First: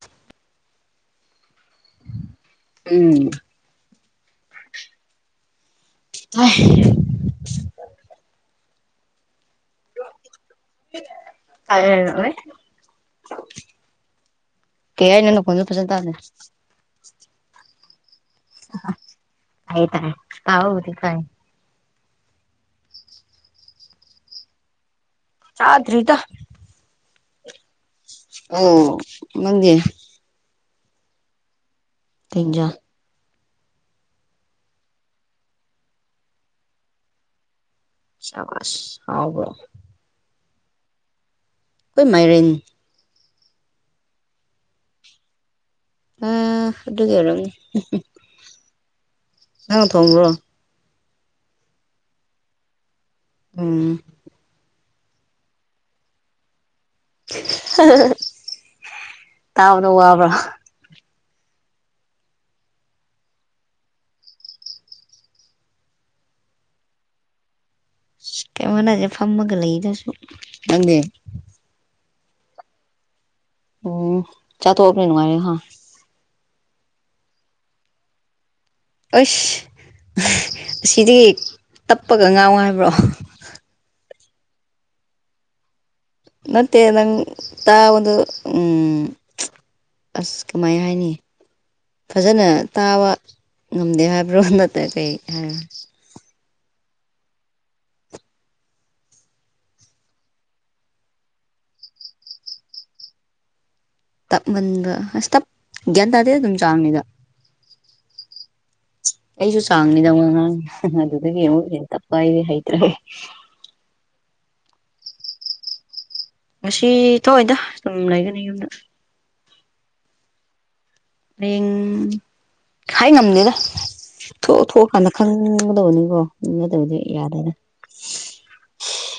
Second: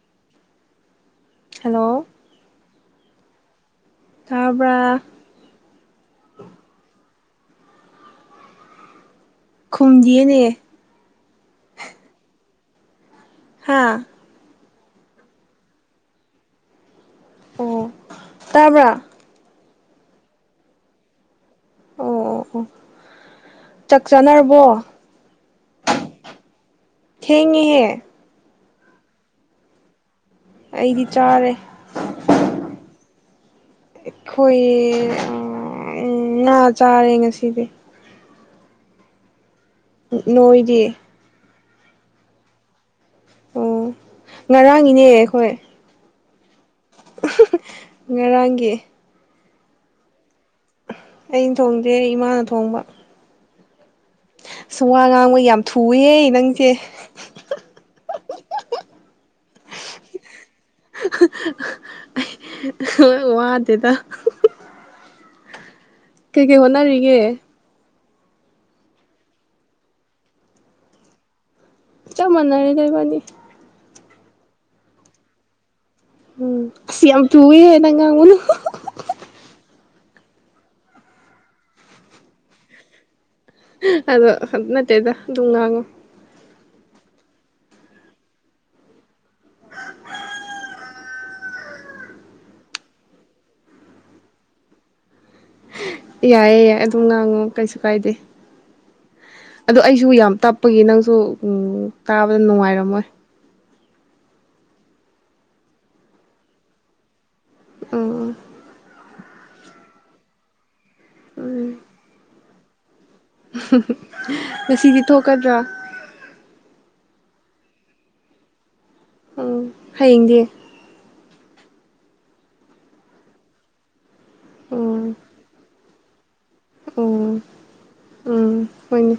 ꯆ ꯍꯜꯂꯣ ꯎꯝ ꯇꯥꯕ ꯑ ꯈꯨꯝꯗꯤꯦꯅꯦ ꯀꯥꯏꯅꯦ ꯍꯥꯥ ꯀꯌꯥꯅꯅꯣꯣꯏꯅ ꯐꯁꯟ ꯇꯥꯔꯦ ꯇꯥꯕ꯭ꯔ ꯍꯥꯏ ꯇꯥꯏ ꯍꯥꯎꯗꯤ ꯇꯥꯏ ꯑꯣ ꯑꯣ ꯑꯣ ꯆꯥꯛ ꯆꯥꯅꯔꯕꯣ ꯆꯥꯗ꯭ꯔꯤꯗ ꯊꯦꯡꯉꯤꯍꯦ ꯑ ꯃꯒꯦ ꯑꯩꯗꯤ ꯆꯥꯔꯦ ꯀꯖꯥ ꯑꯩꯈꯣꯏ ꯥ ꯆꯥꯔꯦ ꯉꯁꯤꯗꯤ ꯆꯃꯁ ꯍꯥꯎꯕ꯭ꯔꯣ ꯅꯣꯏꯗꯤ ꯑꯩꯈꯣꯏ ꯃꯥꯏꯔꯦꯟ ꯑꯣ ꯉꯔꯥꯡ ꯏꯅꯦ ꯑꯩꯈꯣꯏ ꯍꯥ ꯑꯗꯨ ꯀ ꯂꯪ ꯉꯔꯥꯡꯒꯤ ꯅꯪ ꯊꯣꯡꯕ꯭ꯔꯣ ꯑꯩꯅ ꯊꯣꯡꯖꯦ ꯏꯃꯥꯅ ꯊꯣꯡꯕ ꯎꯝ ꯁꯨꯡꯋꯥ ꯉꯥꯡꯕ ꯌꯥꯝ ꯊꯨꯏꯌꯦ ꯅꯪꯁꯦ ꯇꯥꯕ꯭ꯔꯣ ꯋꯥꯕ꯭ꯔꯥ ꯑꯩ ꯋꯥꯗꯦꯗ ꯀꯩ ꯀꯩ ꯍꯣꯅꯔꯔꯤꯒꯦ ꯁꯤꯈꯥꯏ ꯃꯅꯨꯡꯖ ꯐꯥꯝ ꯃꯒ ꯂꯩꯏꯗꯁꯨꯪꯗꯦ ꯆꯃꯅꯅꯤ ꯀꯔꯤꯕꯗꯤ ꯎꯝ ꯆꯥ ꯊꯣꯅꯦꯅ ꯑꯌꯦ ꯍꯥ ꯎꯝ ꯁꯤ ꯌꯥꯝ ꯄꯦ ꯅꯪꯉꯉꯨꯅ ꯑꯁ ꯑꯁꯤꯗꯒꯤ ꯇꯞꯄꯒ ꯉꯥꯡ ꯍꯥꯏꯥꯏꯕ꯭ꯔꯣ ꯑꯗꯣ ꯅꯠꯇꯦꯗ ꯑꯗꯨꯝ ꯉꯥꯡꯉꯨ ꯃꯦ ꯅꯪ ꯇꯑꯣꯗ ꯎꯝ ꯑ ꯀꯃꯥꯏ ꯍꯥꯏꯅꯤ ꯐꯖꯅ ꯇꯥꯕ ꯉꯝꯗꯦ ꯍꯥꯏꯕ꯭ꯔꯣ ꯅꯠꯇ ꯀꯔꯤ ꯍꯥꯏꯔ ꯌꯥꯏꯌꯦ ꯌꯥꯏ ꯑꯗꯨꯝ ꯉꯥꯡꯉꯣ ꯀꯩꯁꯨ ꯀꯥꯏꯗꯦ ꯑꯗꯣ ꯑꯩꯁꯨ ꯌꯥꯝ ꯇꯞꯄꯒꯤ ꯅꯪꯁꯨ ꯇꯥꯕꯗ ꯅꯨꯡꯉꯥꯏꯔꯝꯃꯣꯏ ꯇꯞꯃꯟꯕ ꯑꯁ ꯇꯞ ꯒ꯭ꯌꯥꯟ ꯇꯥꯗꯦ ꯑꯗꯨꯝ ꯆꯥꯡꯅꯤꯗ ꯑꯣ ꯑꯩꯁꯨ ꯆꯥꯡꯅꯤꯗ ꯑꯃꯛ ꯑꯉꯥꯡ ꯑꯗꯨꯗꯒꯤ ꯑꯃꯨꯛ ꯍꯦꯟ ꯇꯞꯄ ꯍꯥꯏꯗꯤ ꯍꯩꯇ꯭ꯔꯦ ꯉꯥꯁꯤꯗꯤ ꯊꯣꯛꯀꯗ꯭ꯔꯥ ꯉꯥꯁꯤ ꯊꯣꯛꯑꯣꯏꯗ ꯁꯨꯝ ꯂꯩꯒꯥꯅꯤ ꯌꯨꯝꯗ ꯑꯥ [unintelligible] ꯍꯥꯌꯦꯡꯗꯤ ꯍꯥꯌꯦꯡ ꯍꯥꯏ ꯉꯝꯗꯦꯗ ꯊꯣꯛꯑ ꯊꯣꯛꯑ ꯀꯥꯟꯗ ꯈꯪꯕ ꯇꯅꯤꯕꯣ [unintelligible] ꯑꯣ ꯎꯝ ꯍꯣꯏꯅꯦ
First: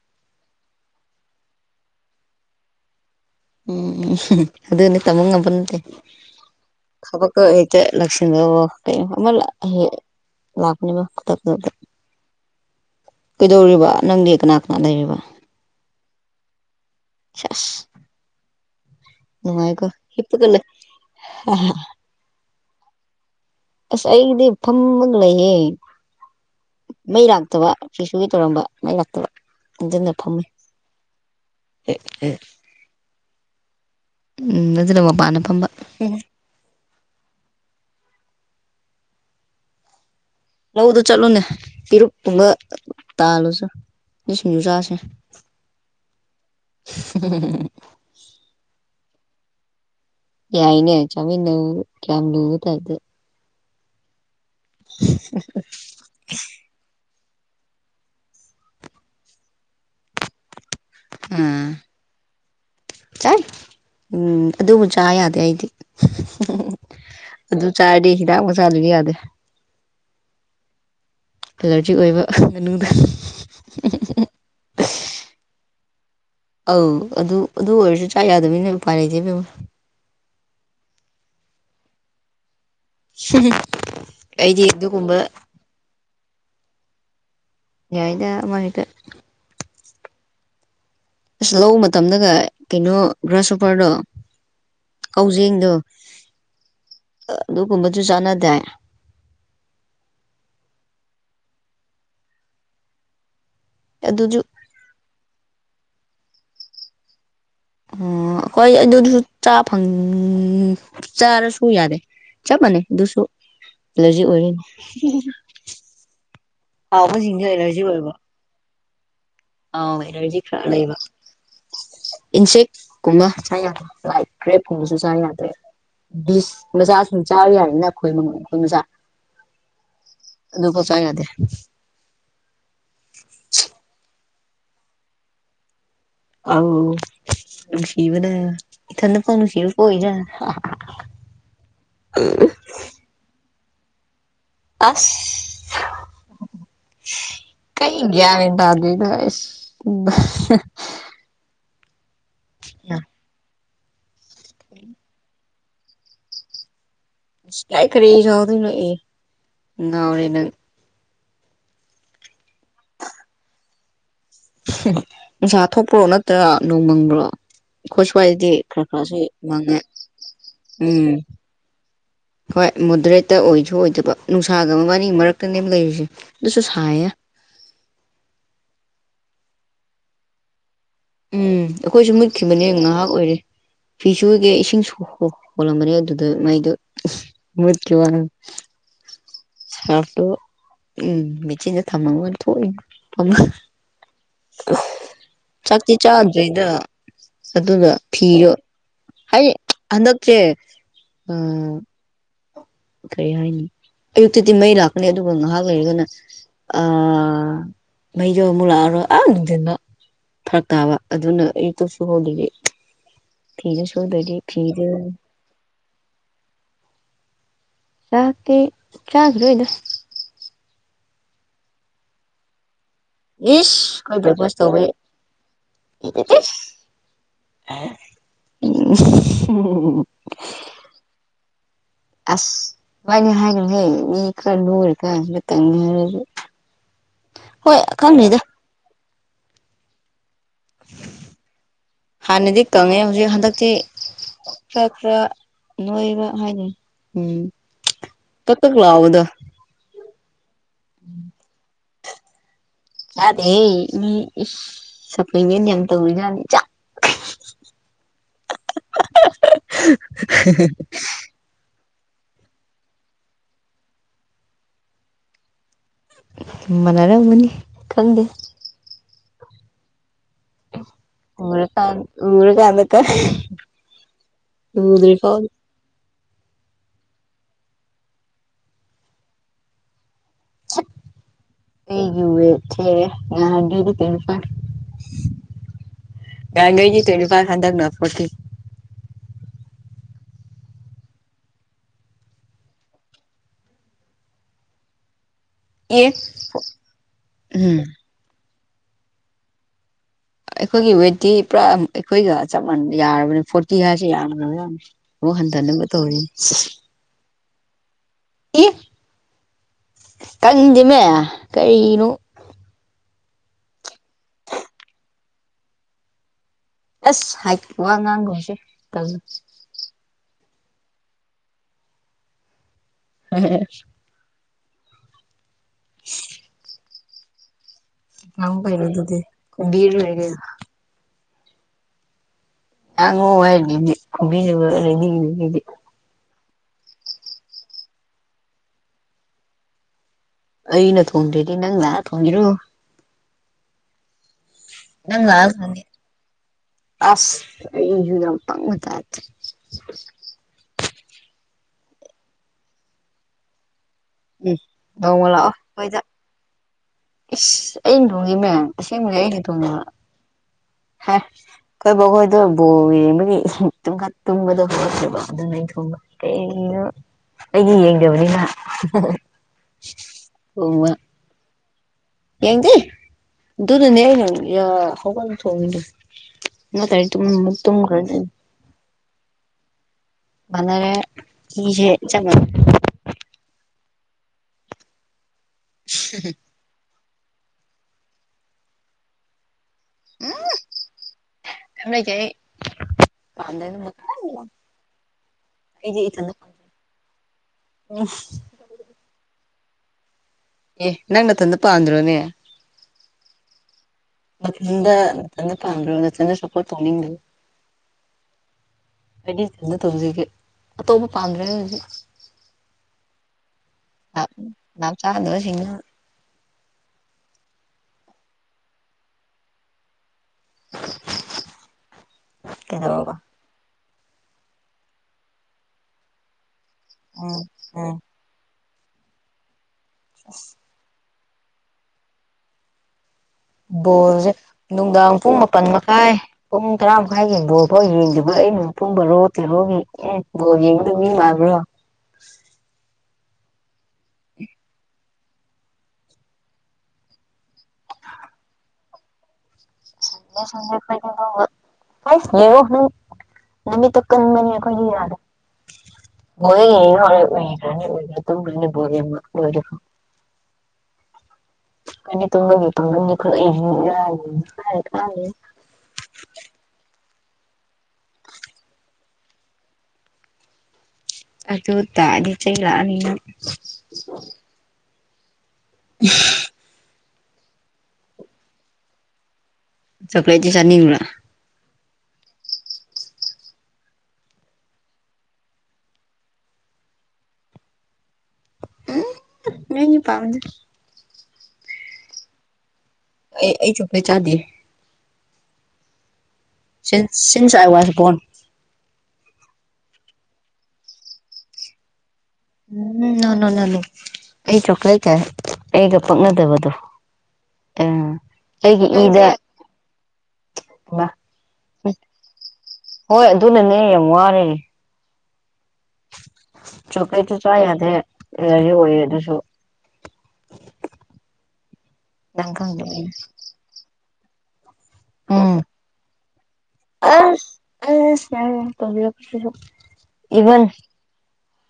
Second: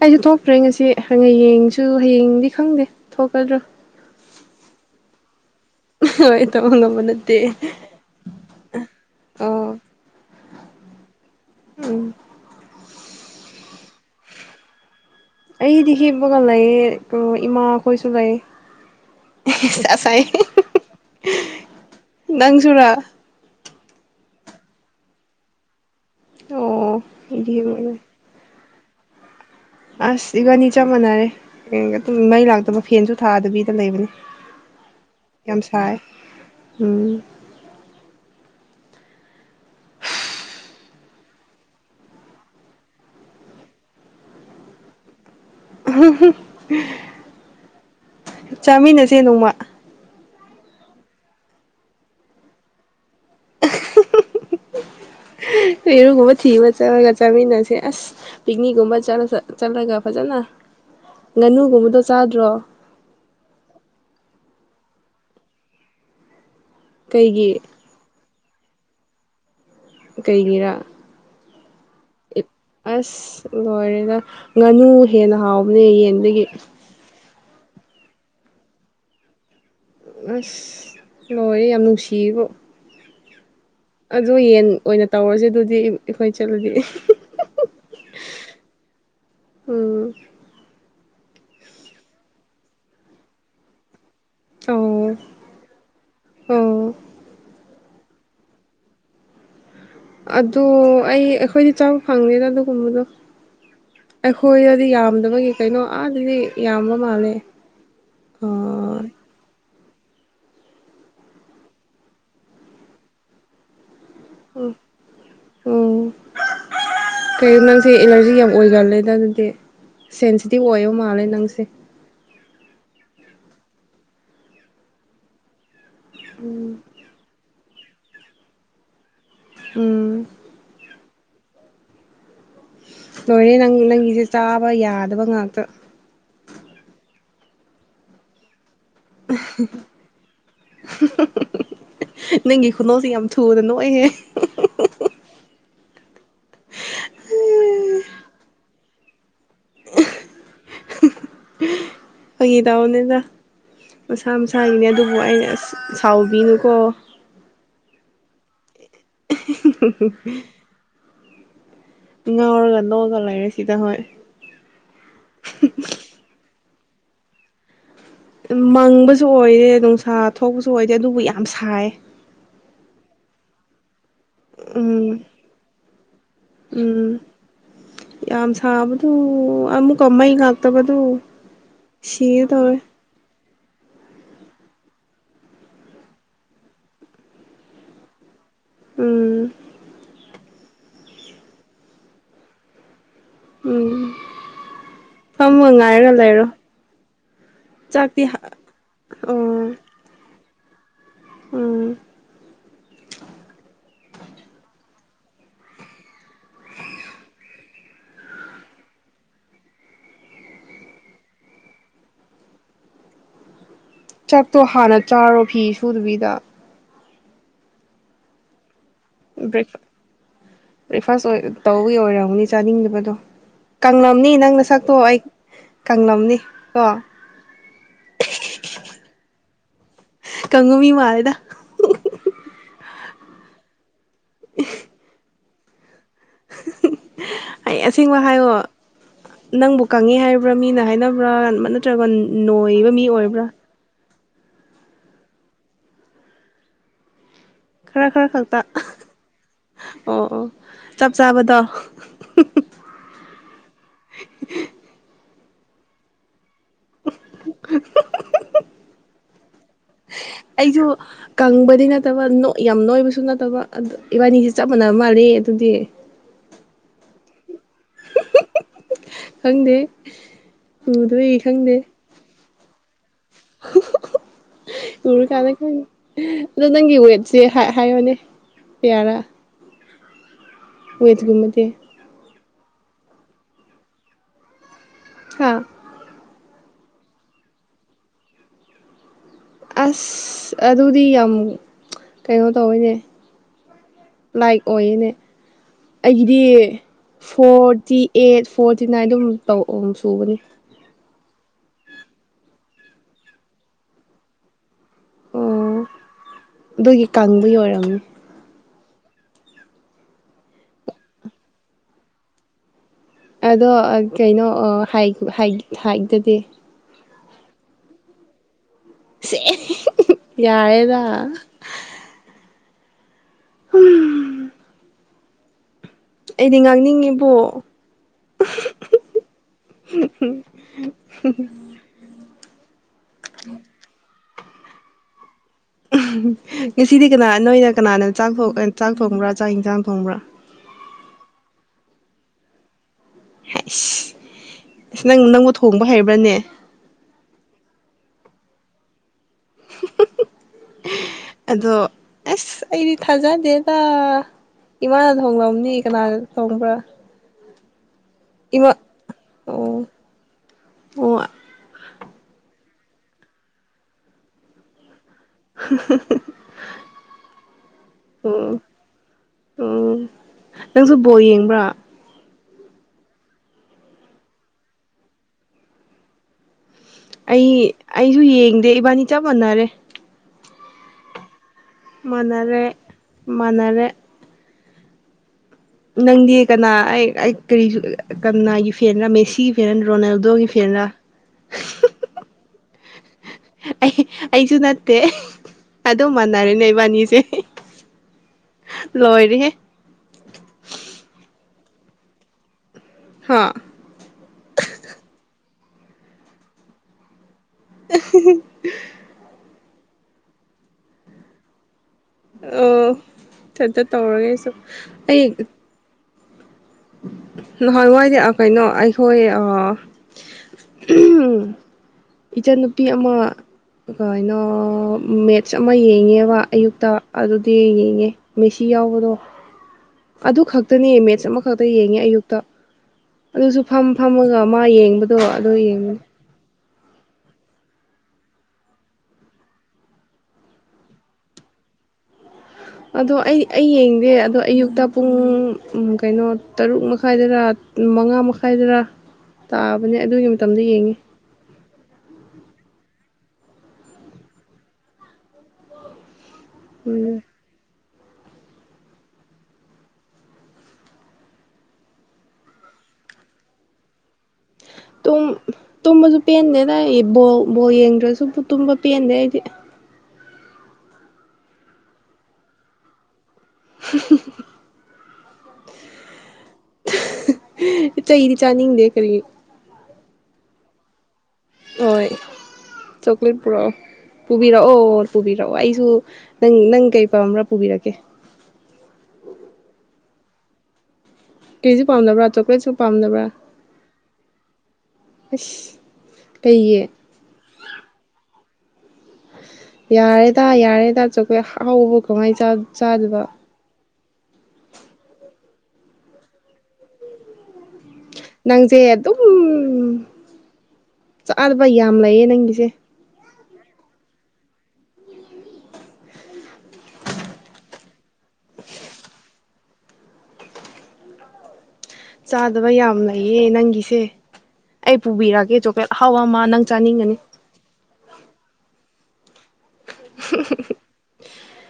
ꯑꯩꯁꯨ ꯊꯣꯛꯇ꯭ꯔꯦ ꯉꯥꯁꯤ ꯍꯌꯦꯡꯁꯨ ꯍꯌꯦꯡꯗꯤ ꯈꯪꯗꯦ ꯊꯣꯛꯀꯗ꯭ꯔꯥ ꯎꯝ ꯎꯝ ꯑꯗꯨꯅꯦ ꯇꯝꯕ ꯉꯝꯕ ꯅꯠꯇꯦ ꯍꯣꯏ ꯇꯝꯕ ꯉꯝꯕ ꯅꯠꯇꯦ ꯂꯥꯛꯁꯤꯟꯗ ꯀꯩꯅꯣ ꯑꯃ ꯑꯣ ꯂꯥꯛꯄꯅꯦꯕ ꯈꯨꯗꯗ ꯎꯝ ꯀꯩꯗꯧꯔꯤꯕ ꯅꯪꯗꯤ ꯀꯅꯥ ꯀꯅꯥ ꯂꯩꯔꯤꯕ ꯑꯩꯗꯤ ꯍꯤꯞꯄꯒ ꯂꯩꯌꯦ ꯑꯗꯣ ꯏꯃꯥ ꯁꯦꯁ ꯈꯣꯏꯁꯨ ꯂꯩꯌꯦ ꯅꯨꯡꯉꯥꯏꯀꯣ ꯏ ꯀ ꯅꯪꯖꯨꯔꯥ ꯑꯁ ꯑꯩꯗꯤ ꯐꯝꯃꯥꯒ ꯂꯩꯌꯦ ꯑꯣ ꯃꯩ ꯑꯩꯗꯤ ꯂꯥꯛꯇꯕ ꯍꯤꯞꯄꯒ ꯂꯩ ꯁꯨꯒꯤ ꯇꯧꯔꯝꯕ ꯃꯥꯏ ꯂꯥꯛꯛꯇꯕ ꯑꯁ ꯏꯕꯥꯅꯤ ꯆꯞ ꯃꯥꯟꯅꯔꯦ ꯐꯦꯟꯒ ꯑꯗꯨꯝ ꯃꯩ ꯂꯥꯛꯇꯕ ꯐꯦꯟꯁꯨ ꯊꯥꯗꯕꯤꯗ ꯂꯩꯕꯥꯅꯦ ꯎꯝ ꯑꯗꯨꯅ ꯃꯕꯥꯅ ꯐꯝꯕ ꯎꯝ ꯂꯧꯗꯨ ꯆꯠꯂꯨꯅꯦ ꯄꯤꯔꯨꯛ ꯀꯨꯝꯕ ꯇꯥꯜꯂꯨꯆꯣ ꯁꯤꯡꯖꯨ ꯆꯥꯁꯦ [unintelligible] ꯍ [unintelligible] ꯆꯥꯃꯤꯟꯅꯥꯁꯦ ꯅꯣꯡꯃꯥ ꯌꯥꯏꯅꯦ ꯆꯥꯃꯤꯟꯅꯕꯕꯨ ꯀꯌꯥꯝ ꯂꯨꯕ ꯇꯥꯏꯞꯗ [unintelligible] ꯌꯦꯔꯨꯝꯒꯨꯝꯕ ꯊꯤꯕ ꯆꯠꯂꯥꯒ ꯆꯥꯃꯤꯟꯅꯥꯁꯦ ꯑꯁ ꯄꯤꯛꯅꯤꯛꯀꯨꯝꯕ ꯆꯠꯂ ꯆꯠꯂꯒ ꯐꯖꯥꯅ ꯎꯝ ꯉꯥꯅꯨꯒꯨꯝꯕꯗꯣ ꯆꯥꯗ꯭ꯔꯣ? ꯆꯥꯏ ꯎꯝ ꯑꯗꯨꯕꯨ ꯆꯥ ꯌꯥꯗꯦ ꯑꯩꯗꯤ꯫ ꯀꯩꯒꯤ? ꯑꯗꯨ ꯆꯥꯔꯗꯤ ꯍꯤꯗꯥꯛ ꯆꯥꯗꯕ ꯌꯥꯗꯦ꯫ ꯀꯩꯒꯤꯔꯥ? ꯑꯦꯂꯥꯔꯖꯤꯛ ꯑꯣꯏꯕ ꯉꯥꯅꯨꯗ ꯑꯁ ꯂꯣꯏꯔꯦꯗ ꯉꯥꯅꯨ ꯍꯦꯟꯅ ꯍꯥꯎꯕꯅꯦ ꯌꯦꯟꯗꯒꯤ꯫ ꯑꯧ ꯑꯗꯨ ꯑꯗꯨ ꯑꯣꯏꯔꯁꯨ ꯆꯥ ꯌꯥꯗꯕꯅꯦ ꯎꯄꯥꯏ ꯂꯩꯇꯦ ꯏꯕꯦꯝꯃꯥ꯫ ꯑꯁ! ꯂꯣꯏꯔꯦ ꯌꯥꯝ ꯅꯨꯡꯁꯤꯕꯨ ꯫ [unintelligible] ꯑꯗꯨ ꯑꯩꯗꯤ ꯌꯦꯟ ꯑꯣꯏꯅ ꯑꯗꯨꯒꯨꯝꯕ ꯇꯧꯔꯁꯦ ꯑꯗꯨꯗꯤ ꯑꯩꯈꯣꯏꯅ ꯆꯠꯂꯗꯤ꯫ ꯌꯥꯏꯗ ꯑꯃ ꯍꯦꯛꯇ꯫ ꯎꯝ ꯑꯁ ꯂꯧꯕ ꯃꯇꯝꯗꯒ ꯀꯩꯅꯣ ꯒ꯭ꯔꯥꯁꯍꯣꯞꯄꯔꯗꯣ ꯑꯣ ꯀꯧꯖꯦꯡꯗꯣ ꯑꯣ ꯑꯗꯨꯒꯨꯝꯕꯁꯨ ꯆꯥꯟꯅꯗꯥꯏ ꯑꯗꯣ ꯑꯩ ꯑꯈꯣꯏꯗꯤ ꯆꯥꯕ ꯐꯪꯉꯦꯗ ꯑꯗꯨꯒꯨꯝꯕꯗꯣ꯫ ꯑꯗꯨꯁꯨ ꯑꯩꯈꯣꯏꯗꯗꯤ ꯌꯥꯝꯗꯕꯒꯤ ꯀꯩꯅꯣ ꯑꯥꯗꯗꯤ ꯌꯥꯝꯕ ꯃꯥꯜꯂꯦ꯫ ꯑꯣ ꯑꯩꯈꯣꯏ ꯑꯗꯨ ꯑꯥ ꯗꯨ ꯆꯥ ꯐꯪ ꯆꯥꯔꯁꯨ ꯌꯥꯗꯦ ꯆꯞ ꯃꯥꯟꯅꯩ ꯑꯗꯨꯁꯨ ꯑꯦꯂꯔꯖꯤꯛ ꯑꯣꯏꯔꯦꯅꯦ ꯀꯩꯅꯤ ꯅꯪꯁꯦ ꯑꯣꯏꯕ ꯑꯦꯂꯥꯔꯖꯤ ꯌꯥꯝ ꯑꯣꯏꯒꯜꯂꯦꯗ ꯑꯗꯨꯗꯤ꯫ ꯑꯥꯎ ꯑꯦꯂꯔꯖꯤ ꯁꯦꯟꯁꯤꯇꯤꯚ ꯑꯣꯏꯕ ꯃꯥꯜꯂꯦ ꯅꯪꯁꯦ꯫ ꯏꯟꯁꯦꯛꯀꯨꯝꯕ ꯆꯥ ꯌꯥꯗꯦ ꯂꯥꯏꯠ ꯀ꯭ꯔꯦꯞ ꯀꯨꯝꯕꯁꯨ ꯆꯥ ꯌꯥꯗ꯭ꯔꯦ ꯕꯤꯁ ꯃꯆꯥ ꯆꯥꯕ ꯌꯥꯎꯗꯅ ꯈꯣꯏ ꯈꯣꯏ ꯃꯆꯥ ꯎꯝ ꯑꯗꯨ ꯐꯥꯎ ꯆꯥ ꯌꯥꯗꯦ ꯂꯣꯏꯔꯦ ꯅꯪ ꯅꯪꯒꯤꯁꯦ ꯆꯥꯕ ꯌꯥꯗꯕ ꯉꯥꯛꯇ꯫ ꯑꯧ ꯅꯨꯡꯁꯤꯕꯥꯅ ꯏꯊꯟꯗꯐꯥꯎ ꯅꯨꯡꯁꯤꯕ ꯄꯣꯛꯏꯖꯥꯠꯅꯤ ꯅꯪꯒꯤ ꯈꯨꯅꯣꯛꯁꯦ ꯌꯥꯝ ꯊꯨꯅ ꯅꯣꯛꯑꯦꯍꯦ ꯑꯁ! ꯀꯩ ꯒ꯭ꯌꯥꯟ ꯃꯦꯟ ꯇꯥꯗꯦ ꯅꯪ ꯍꯥꯏꯁꯤ꯫ ꯐꯥꯒꯤ ꯇꯧꯕꯅꯤꯗ ꯃꯁꯥ ꯃꯁꯥꯒꯤꯅꯦ ꯑꯗꯨꯕꯨ ꯑꯩꯅ ꯑꯁ ꯁꯥꯎꯕꯤꯅꯨꯀꯣ ꯀꯥꯏ ꯀꯔꯤ ꯁꯥꯎꯗꯣꯏꯅꯣ ꯑꯦ ꯉꯥꯎꯔꯦ ꯅꯪ꯫ ꯉꯥꯎꯔꯒ ꯅꯣꯛꯑꯒ ꯂꯩꯔꯦ ꯁꯤꯗ ꯍꯣꯏ꯫ ꯅꯨꯡꯁꯥ ꯊꯣꯛꯄ꯭ꯔꯣ ꯅꯠꯇ꯭ꯔꯥꯒ ꯅꯣꯡ ꯃꯪꯕ꯭ꯔꯣ? ꯈꯣꯏ ꯁ꯭ꯋꯥꯏꯗꯤ ꯈꯔ ꯈꯁꯨ ꯃꯪꯕꯁꯨ ꯑꯣꯏꯗꯦ ꯃꯥꯡꯉꯦ ꯅꯨꯡꯁꯥ ꯊꯣꯛꯄꯁꯨ ꯑꯣꯏꯗꯦ ꯎꯝ ꯑꯗꯨꯕꯨ ꯌꯥꯝ ꯁꯥꯏ ꯍꯣꯏ ꯃꯣꯗꯔꯦꯠꯇ ꯑꯣꯏꯁꯨ ꯑꯣꯏꯗꯕ ꯅꯨꯡꯁꯥꯒ ꯃꯕꯥꯅꯤ ꯎꯝ ꯃꯔꯛꯇꯅꯦꯕ ꯂꯩꯔꯤꯁꯦ ꯑꯗꯨꯁꯨ ꯁꯥꯏꯌꯦ꯫ ꯎꯝ ꯌꯥꯝ ꯁꯥꯕꯗꯣ ꯑꯃꯨꯛꯀꯥ ꯃꯩ ꯂꯥꯛꯇꯕꯗꯣ ꯎꯝ ꯑꯩꯈꯣꯏꯁꯨ ꯃꯨꯠꯈꯤꯕꯥꯅꯦ ꯉꯥꯏꯍꯥꯛ ꯑꯣꯏꯔꯦ ꯐꯤ ꯁꯨꯕꯥꯒꯤ ꯏꯁꯤꯡ ꯍꯣꯜꯂꯝꯕꯅꯦ ꯑꯗꯨꯗ ꯃꯩꯗꯣ ꯃꯨꯠꯈꯤꯕ ꯋꯥꯅꯦ꯫ ꯎꯝ ꯁꯔꯇꯣ ꯎꯝ ꯃꯤꯆꯤꯟꯗ ꯊꯝꯃꯒ ꯊꯣꯛ ꯏꯅꯤ ꯎꯝ ꯐꯝꯃꯒ ꯆꯥꯛꯇꯤ ꯉꯥꯏꯔꯒ ꯂꯩꯔꯣ꯫ ꯆꯥꯗ꯭ꯔꯤꯗ ꯑꯗꯨꯒ ꯆꯥꯛꯇꯥ ꯍꯥ ꯑꯣ ꯍꯟꯗꯛꯆꯦ ꯎꯝ ꯀꯔꯤ ꯍꯥꯏꯅꯤ ꯑꯌꯨꯛꯇꯗꯤ ꯃꯩ ꯂꯥꯛꯄꯅꯦ ꯑꯗꯨꯕꯨ ꯉꯥꯏꯍꯥꯛ ꯂꯩꯔꯒꯅ ꯑ ꯃꯩꯗꯣ ꯑꯃꯨꯨꯛ ꯂꯥꯛꯑꯔꯣꯏ ꯑꯥ ꯅꯨꯡꯗꯤꯟꯗ ꯐꯔꯛ ꯇꯥꯕ ꯑꯗꯨꯅ ꯑꯌꯨꯛꯇꯁꯨ ꯍꯧꯗꯕꯤ ꯆꯛꯇꯣ ꯍꯥꯟꯅ ꯆꯥꯔꯣ ꯐꯤ ꯁꯨꯗꯕꯤꯗ [unintelligible] ꯕ꯭ꯔꯦꯛ ꯕ꯭ꯔꯦꯛꯐꯥꯁ ꯑꯣꯏ ꯇꯧꯕꯒꯤ ꯑꯣꯏꯔꯝꯅꯤ ꯆꯥꯅꯤꯡꯗꯕꯗꯣ ꯏꯁ ꯑꯩꯈꯣꯏ ꯀꯪꯂꯝꯅꯤ ꯅꯪ ꯕ꯭ꯔꯦꯛꯐꯥꯁ ꯇꯧꯕꯩ ꯅꯁꯛꯇꯣ ꯑꯩ ꯀꯪꯂꯝꯅꯤ ꯀꯣ ꯎ [unintelligible] ꯀꯪꯕ ꯃꯤ ꯃꯥꯜꯂꯦꯗ ꯑꯁ ꯃꯥꯏꯅꯗꯤ ꯍꯥꯏꯅꯨꯍꯦ ꯃꯤ ꯈꯔ ꯅꯣꯏꯔꯤꯀꯥꯟꯁꯤꯗ ꯀꯪꯉꯦ ꯍꯥꯏꯗꯤ [unintelligible] ꯑꯩ ꯑꯁꯦꯡꯕ ꯍꯥꯏꯌꯣ ꯅꯪꯕꯨ ꯀꯪꯉꯦ ꯍꯥꯏꯔꯤꯕ꯭ꯔꯥ ꯃꯤꯅ ꯍꯥꯏꯅꯕ꯭ꯔꯥ ꯅꯠꯇ꯭ꯔꯒ ꯍꯥꯟꯅꯗꯤ ꯅꯣꯏꯕ ꯀꯪꯉꯦ ꯃꯤ ꯍꯧꯖꯤꯛ ꯑꯣꯏꯕ꯭ꯔꯥ ꯍꯟꯗꯛꯇꯤ ꯈꯔ ꯅꯣꯏꯕ ꯍꯥꯏꯅꯤ ꯎꯝ ꯈꯔ ꯈꯔ ꯀꯛ ꯈꯛꯇ ꯀꯛ ꯂꯥꯎꯕꯗꯣ ꯑꯣ ꯑꯣ ꯆꯞ ꯆꯥꯕꯗꯣ ꯆꯥꯗꯦꯍꯦ ꯃꯤ ꯏꯁ ꯁꯞꯄ꯭ꯂꯤꯃꯦꯟ ꯌꯥꯝ ꯇꯧꯔꯤꯖꯥꯠꯅꯤ ꯆꯥ [unintelligible] ꯑꯩꯁꯨ ꯀꯪꯕꯗꯤ ꯅꯠꯇꯕ ꯅꯣ ꯌꯥꯝ ꯅꯣꯏꯕꯁꯨ ꯅꯠꯇꯕ ꯏꯕꯥꯅꯤꯁꯦ ꯆꯞ ꯃꯥꯟꯅꯕ ꯃꯥꯜꯂꯤ ꯑꯗꯨꯗꯤ ꯃꯟꯅꯔꯝꯒꯅꯤ ꯈꯪꯗꯦ ꯈꯪꯗꯦ ꯎꯗꯣꯏ ꯎꯔꯀꯥꯟ ꯎꯔꯀꯥꯟꯗ ꯀ [unintelligible] ꯎꯔ ꯎꯗ꯭ꯔꯤꯐꯥꯎ ꯀꯥꯟꯗ ꯈꯪꯅꯤ ꯑꯗꯣ ꯅꯪꯒꯤ ꯋꯦꯠꯁꯦ ꯍꯥ ꯍꯥꯏꯌꯣꯅꯦ ꯀꯌꯥꯔꯥ ꯑꯣꯏꯗꯨꯒꯨꯝ [unintelligible] ꯑꯩꯒꯤ ꯋꯦꯠꯁꯦ ꯅꯍꯥꯟꯒꯩꯗꯤ [unintelligible] ꯍꯥꯥ ꯅꯍꯥꯟꯒꯩꯗꯤ ꯇ꯭ꯋꯦꯟꯅꯤ ꯐꯥꯏ ꯈꯟꯗꯛ ꯅ ꯐꯣꯔꯇꯤ ꯑꯁ ꯑꯗꯨꯗꯤ ꯌꯥꯝ ꯀꯩꯅꯣ ꯇꯧꯋꯤꯅꯦ ꯂꯥꯏꯛ ꯑꯣꯏꯌꯦꯅꯦ ꯑꯦ ꯑꯩꯒꯤꯗꯤ ꯎꯝ ꯐꯣꯔꯇꯤ ꯑꯩꯠ ꯐꯣꯔꯇꯤ ꯅꯥꯏꯟ ꯑꯗꯨꯝ ꯇꯧ ꯑꯣ ꯁꯨꯕꯅꯤ ꯑꯩꯈꯣꯏꯒꯤ ꯋꯦꯠꯇꯤ ꯄꯨꯔꯥ ꯑꯩꯈꯣꯏꯒ ꯆꯞ ꯃꯥꯟꯅ ꯌꯥꯔꯕꯅꯤ ꯐꯣꯔꯇꯤ ꯍꯥꯏꯔꯁꯤ ꯌꯥꯝꯈ꯭ꯔꯕ ꯖꯥꯅꯤ ꯑꯣ ꯍꯟꯗꯅꯕ ꯇꯧꯔꯤ ꯑꯗꯨꯒꯤ ꯀꯪꯕꯒꯤ ꯑꯣꯏꯔꯝꯃꯤ ꯏ ꯀꯪꯗꯦꯃꯦ ꯀꯔꯤꯅꯣ ꯑꯗꯣ ꯀꯩꯅꯣ ꯍꯥꯏꯛ ꯍꯥꯏꯛ ꯍꯥꯏꯛꯗꯗꯤ ꯑꯁ ꯍꯥꯏꯛ ꯋꯥ ꯉꯥꯡꯒꯨꯝꯁꯦ ꯇꯜꯂꯦ ꯁꯦ [unintelligible] ꯌꯥꯔꯦꯗꯥ [unintelligible] ꯍꯨꯝ ꯑꯩꯗꯤ ꯉꯥꯡꯅꯤꯡꯉꯤꯕꯣ ꯉꯥꯡꯕꯤꯔꯣ ꯑꯗꯨꯗꯤ ꯈꯨꯝꯕꯤꯔꯔꯣꯏꯒꯦ ꯑꯩ [unintelligible] ꯉꯥꯡꯉꯣ ꯍꯥꯏꯔꯤꯅꯦ ꯑꯩꯗꯤ ꯈꯨꯝꯕꯤ [unintelligible] [unintelligible] ꯉꯁꯤꯗꯤ ꯀꯅꯥ ꯅꯣꯏꯅ ꯀꯅꯥꯅ ꯆꯥꯛꯊꯣꯡ ꯑꯦ ꯆꯥꯛ ꯊꯣꯡꯕ꯭ꯔꯥ ꯆꯥꯛ ꯌꯦꯟꯁꯥꯡ ꯊꯣꯡꯕ꯭ꯔꯥ ꯑꯩꯅ ꯊꯣꯡꯗ꯭ꯔꯗꯤ ꯅꯪ ꯂꯥꯛꯑ ꯊꯣꯡꯉꯦꯔꯣ ꯏꯁ ꯅꯪ ꯂꯥꯛꯑ [unintelligible] ꯑꯁ ꯑꯩꯁꯨ ꯌꯥꯝ ꯄꯪꯕ ꯇꯥꯏꯞꯇ ꯑꯗꯣ ꯑꯁ ꯑꯩꯗꯤ ꯊꯥꯖꯗꯦꯗ ꯎꯝ ꯏꯃꯥꯅ ꯊꯣꯡꯂꯝꯒꯅꯤ ꯀꯅꯥꯅ ꯊꯣꯡꯕ꯭ꯔꯥ ꯏꯁꯁ ꯑꯩꯅ ꯊꯣꯡꯉꯤ ꯃꯦꯝ ꯏꯃꯥ ꯑꯁꯦꯡꯕꯁ ꯑꯩꯅ ꯊꯣꯡꯉꯤꯕ ꯑꯣ ꯑꯣ ꯑꯩꯈꯣꯏ ꯕꯈꯣꯏꯗꯣ ꯕꯣꯜ ꯌꯦꯡꯕꯒꯤ ꯇꯨꯝꯈꯠ ꯇꯨꯝꯕꯗꯣ ꯍꯧꯔꯛ꯭ꯔꯦꯕꯣ ꯑꯗꯨꯅ ꯑꯩ ꯊꯣꯡꯕ ꯀꯗꯣ ꯑꯩꯒꯤ ꯌꯦꯡꯗꯕꯅꯤꯅ ꯎꯝ ꯎꯝ ꯅꯪꯁꯨ ꯕꯣꯜ ꯌꯦꯡꯕ꯭ꯔꯥ ꯌꯦꯪꯗꯦ ꯑꯗꯨꯗꯨ ꯅꯦ ꯍꯒꯁꯨ ꯃꯥ ꯑꯩ ꯑꯩꯁꯨ ꯌꯦꯡꯗꯦ ꯏꯕꯥꯅꯤ ꯆꯞ ꯃꯥꯟꯅꯔꯦ ꯃꯉꯔ ꯃꯅꯔꯦ ꯃꯅꯔꯦ ꯅꯪꯗꯤ ꯀꯅꯥ ꯑꯩ ꯀꯔꯤ ꯀꯅꯥ ꯌꯨꯐꯦꯟꯅ ꯃꯦꯁꯤ ꯐꯦꯔꯅ ꯔꯣꯅꯥꯜꯗꯣꯒꯤ ꯐꯤꯔꯅ ꯍ ꯀꯩꯂꯩꯇꯦꯍꯦ ꯑꯩ ꯑꯩꯁꯨ ꯅꯠꯇꯦ ꯑꯩꯗꯤ ꯑꯗꯨꯝ ꯏꯊꯟꯇ ꯃꯥꯟꯅꯔꯦꯅꯦ ꯄꯥꯝꯖꯩ ꯏꯕꯥꯅꯤꯁꯦ ꯂꯣꯏꯔꯤꯍꯦ ꯑꯦ ꯅꯪ ꯇꯟꯄꯥꯗ꯭ꯔꯣꯅꯦ ꯍꯥ ꯃꯊꯟꯗ ꯅꯆꯟꯗ ꯄꯥꯝꯕꯔꯣ ꯅꯊꯟꯗ ꯁꯞꯄꯣꯔꯠ ꯇꯧꯅꯤꯡꯕ꯭ꯔꯣ [unintelligible] ꯍꯥꯏꯗꯤ ꯇꯧꯖꯒꯦ ꯑꯇꯣꯞꯄ ꯄꯥꯝꯗ꯭ꯔꯦ ꯍꯧꯖꯤꯛ ꯑꯣ ꯊꯇ ꯇꯧꯔꯒꯦ ꯑꯩꯁꯨ ꯂꯥꯞ ꯑꯩ ꯆꯥꯗꯕꯁꯤꯡꯅ ꯍꯣꯏ ꯃꯣꯏꯗꯤ ꯀꯩꯅꯣ ꯑꯩꯈꯣꯏ ꯑ ꯎꯝ ꯏꯆꯟꯅꯨꯄꯤ ꯑꯃ ꯀꯩꯗꯧꯔꯕ ꯀꯩꯅꯣ ꯃꯦꯠꯁ ꯑꯃ ꯌꯦꯡꯉꯦꯕ ꯑꯌꯨꯛꯇ ꯎꯝ ꯑꯗꯨꯗꯤ ꯎꯝ ꯌꯦꯡꯉꯦ ꯃꯦꯁꯤ ꯌꯥꯎꯕꯗꯣ ꯑꯗꯨ ꯈꯛꯇꯅꯦ ꯃꯦꯠꯁ ꯑꯃꯈꯛꯇ ꯌꯦꯡꯉꯦ ꯑꯌꯨꯛꯇ ꯑꯗꯨꯁꯨ ꯐꯝ ꯕꯣꯜꯁꯦ ꯐꯝꯃꯒ ꯃꯥ ꯅꯨꯡꯗꯥꯡ ꯌꯦꯡꯕꯗꯣ ꯄꯨꯡ ꯑꯗꯨꯣ ꯃꯥꯄꯟ ꯌꯦꯡꯕꯅꯤ ꯃꯈꯥꯏ ꯄꯨꯡ ꯇꯔꯥ ꯃꯈꯥꯏꯒꯤ ꯕꯣꯜꯐꯥꯎ ꯌꯦꯡꯗꯕ ꯑꯩꯅ ꯄꯨꯝꯕꯔꯣ ꯇꯦꯔꯣꯒꯤ ꯎꯝ ꯕꯣꯜ ꯌꯦꯡꯗꯕ ꯃꯤ ꯃꯥꯟꯕ꯭ꯔꯣ ꯑꯗꯣ ꯑꯩ ꯑꯩ ꯌꯦꯡꯗꯦ ꯑꯗꯣ ꯑꯌꯨꯛꯇ ꯄꯨꯡ ꯀꯩꯅꯣ ꯇꯔꯨꯛ ꯃꯈꯥꯏꯗꯔꯥ ꯃꯉꯥ ꯃꯈꯥꯏꯗꯔ ꯇꯥꯕꯅꯦ ꯑꯗꯨꯒꯤ ꯃꯇꯝꯗ ꯌꯦꯡꯉꯤ ꯑꯣ ꯌꯦꯣ ꯅꯪ ꯅꯨꯃꯤꯠꯇ ꯀꯟꯕꯅꯤ ꯑꯩꯈꯣꯏꯒꯤ ꯌꯥꯗ ꯎꯝ ꯍꯣꯏ ꯍꯅꯤ ꯃꯣ ꯀꯅꯤ ꯇꯨꯡꯒꯕꯤꯄꯅꯤ ꯇꯨꯝ ꯇꯨꯝꯕꯁꯨ ꯄꯦꯟꯗꯦꯗ ꯑꯩ ꯕꯣꯜ ꯕꯣꯜ ꯌꯦꯡꯗ꯭ꯔꯁꯨ ꯇꯨꯝꯕ ꯄꯦꯟꯗꯦ ꯑꯩꯗꯤ ꯑꯗꯨ꫰ꯇꯥꯔꯥꯗꯤ ꯆꯩ ꯂꯥꯛ꫰ꯑꯥꯅꯤ ꯅꯪ ꯎ ꯁꯤ ꯆꯩꯩꯗꯤ ꯆꯥꯅꯤꯡꯗꯦ ꯈꯔꯤ ꯆꯀ꯭ꯂꯦꯠ ꯆ ꯆꯅꯤ ꯍꯣꯏ ꯆꯧꯀꯂꯦꯠ ꯄꯣꯔꯛꯑꯣ ꯄꯨꯕꯤꯔꯛꯑꯣ ꯄꯨꯕꯤꯔꯛꯑꯣ ꯑꯩꯁꯨ ꯅꯪ ꯅꯪ ꯀꯩ ꯄꯥꯝꯕ꯭ꯔꯥ ꯄꯨꯕꯤꯔꯛꯀꯦ ꯎꯝ ꯃꯤ ꯄꯥꯝꯗ ꯀꯦꯖꯤ ꯄꯥꯝꯗ꯭ꯔ ꯆꯣꯀ꯭ꯂꯦꯠꯁꯨ ꯄꯥꯝꯗ꯭ꯔꯥ ꯑꯩ ꯑꯩ ꯆꯣꯀꯣꯂꯦꯠ ꯆꯥꯗꯦ ꯑꯁ ꯀꯩꯒꯤ ꯁꯤꯁꯤꯡꯁ ꯑꯥꯏ ꯋꯥꯁꯟꯟ ꯌꯥꯔꯦꯗ ꯌꯥꯔꯦꯗ ꯆꯣꯀꯣꯂꯦꯠ ꯑꯍꯥꯑꯣꯕꯥ ꯀꯃꯥꯏ ꯆꯥꯗꯣꯏꯅꯣ ꯎꯝ ꯅ ꯅꯣ ꯅ ꯑꯩ ꯆꯣꯀ꯭ꯂꯦꯠꯀ ꯑꯩꯒ ꯄꯛꯅꯗꯕꯗꯣ ꯑꯥ ꯅꯪꯁꯦ ꯑꯩꯒꯤ ꯑꯗꯨ ꯏꯗ ꯑꯗꯨꯝ ꯃꯥ ꯆꯥꯗꯕ ꯌꯥꯝ ꯂꯩꯌꯦ ꯅꯪꯒꯤꯁꯦ ꯍꯣꯏ ꯑꯗꯨꯅꯅꯦ ꯌꯥꯝ ꯋꯥꯔꯦ ꯆꯣꯀ꯭ꯂꯦꯠꯁꯨ ꯆꯥ ꯌꯥꯗꯔꯦ ꯑꯦꯂꯔꯖꯤ ꯑꫭꯏꯌꯦ ꯑꯗꯨꯁꯨ ꯅꯪ ꯆꯥꯗꯕ ꯌꯥꯝ ꯈꯪꯗꯕꯩꯅꯦ ꯂꯩꯌꯦ ꯅꯪꯒꯤꯁꯦ ꯑꯩ ꯎꯝ ꯄꯨꯕꯤꯔꯛꯑꯒꯦ ꯆꯣꯀ꯭ꯂꯦꯠ ꯑꯍꯥꯎ ꯑꯃ ꯅꯪ ꯆꯥꯅꯤꯡꯉꯅꯤ ꯑꯁ ꯑꯁ ꯌꯥꯔꯦ ꯌꯥꯔꯦ ꯇꯧꯕꯔꯛ ꯇꯥꯔꯁꯨ ꯏꯚꯟ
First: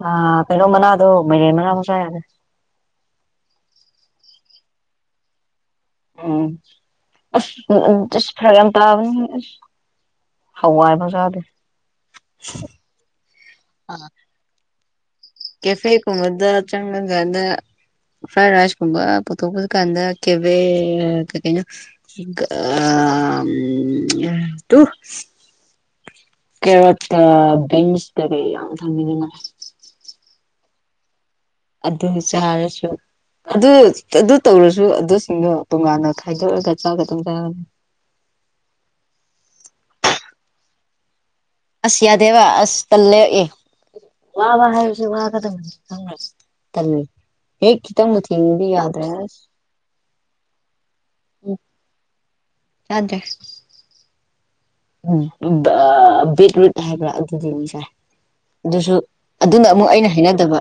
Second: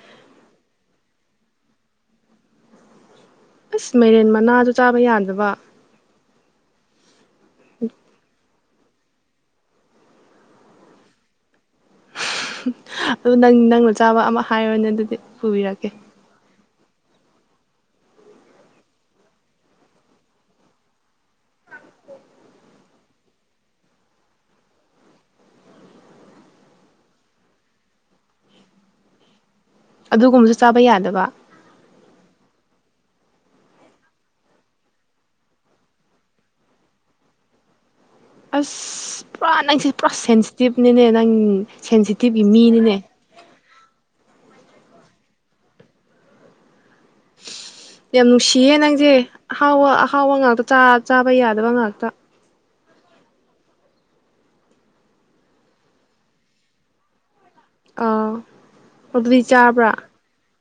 ꯑꯥ ꯀꯩꯅꯣ ꯃꯅꯥꯗꯣ ꯃꯩꯔꯦꯟ ꯃꯅꯥ ꯐꯥꯎ ꯆꯥꯥ ꯌꯥꯗꯦ ꯑꯁ ꯃꯩꯔꯦꯟ ꯃꯅꯥꯗꫭ ꯆꯥꯕ ꯌꯥꯗꯕ ꯎꯝ ꯑꯁ ꯎꯝ ꯎꯝ ꯑꯁ ꯐꯔꯛ ꯌꯥꯝ ꯇꯥꯕꯅꯤ ꯑꯁ ꯍꯋꯥꯏ ꯐꯥꯎ ꯆꯥꯗꯦ ꯑꯗꯨ ꯅꯪ ꯅꯪꯅ ꯆꯥꯕ ꯑꯃ ꯍꯥꯏꯔꯣꯅꯦ ꯑꯗꯨꯗꯤ ꯄꯨꯕꯤꯔꯛꯀꯦ ꯀꯦꯐꯦ ꯀꯨꯝꯕꯗ ꯆꯪꯉꯥ ꯀꯥꯟꯗꯥ ꯐꯥꯔ-ꯔꯥꯏꯁꯀꯨꯝꯕ ꯄꯨꯊꯣꯀꯄꯨ ꯀꯥꯟꯗ ꯀꯚꯤꯁ ꯀꯩꯅꯅꯣ ꯇꯨ [unintelligible] ꯀꯦꯔꯣꯠ ꯀꯥ ꯕꯤꯟꯁ ꯀꯩ ꯀꯩ ꯌꯥꯝ ꯊꯥꯝꯃꯤꯗꯅ ꯑꯗꯨꯒꯨꯝꯕꯁꯨ ꯆꯥꯕ ꯌꯥꯗꯕ ꯑꯗꯨ ꯆꯔꯁꯨ ꯑꯗꯨ ꯑꯗꯨ ꯇꯧꯔꯁꯨ ꯑꯗꯨꯁꯤꯡꯗꯣ ꯇꯣꯉꯥꯟꯅ ꯈꯥꯏꯗꯣꯛꯑꯒ ꯆꯥ ꯑꯗꯨꯝ ꯆꯥꯒꯅꯤ ꯑꯁ ꯄꯨꯔꯥ ꯅꯪꯁꯦ ꯄꯨꯔꯥ ꯁꯦꯟꯁꯤꯇꯤꯞꯅꯤꯅꯦ ꯅꯪ ꯑꯁ ꯁꯦꯟꯁꯤꯇꯤꯞꯀꯤ ꯌꯥꯗꯕ ꯑꯁ ꯃꯤꯅꯤꯅꯦ ꯇꯜꯂꯦ ꯑꯦ ꯋꯥ ꯋꯥ ꯍꯥꯏꯁ ꯋꯥꯒꯗꯕꯅꯩ ꯈꯪꯕꯔꯥ ꯇꯥꯜꯂꯦ ꯍꯦꯛ ꯈꯤꯇꯪꯕꯨ ꯌꯥꯝ ꯊꯤꯡꯉꯗꯤ ꯅꯨꯡꯁꯤꯌꯦ ꯌꯥꯗ꯭ꯔꯦ ꯅꯪꯁꯦ ꯑꯍꯥꯎꯕ ꯑꯍꯥꯎꯕ ꯉꯥꯛꯇ ꯆꯥ ꯆꯥꯕ ꯎꯝ ꯌꯥꯗꯕ ꯉꯥꯛꯇ ꯌꯥꯗ꯭ꯔꯦ ꯎꯝ ꯑꯥ ꯕꯤꯠ ꯔꯠ ꯍꯥꯏꯕꯔ ꯑꯗꯨꯗꯤ ꯑꯥ ꯑꯗꯨꯁꯨ ꯑꯗꯨꯗꯤ ꯑꯗꯨꯅ ꯑꯃꯨꯛ ꯆꯥꯕ꯭ꯔꯥ ꯑꯩꯅ ꯍꯩꯏꯅꯗꯕ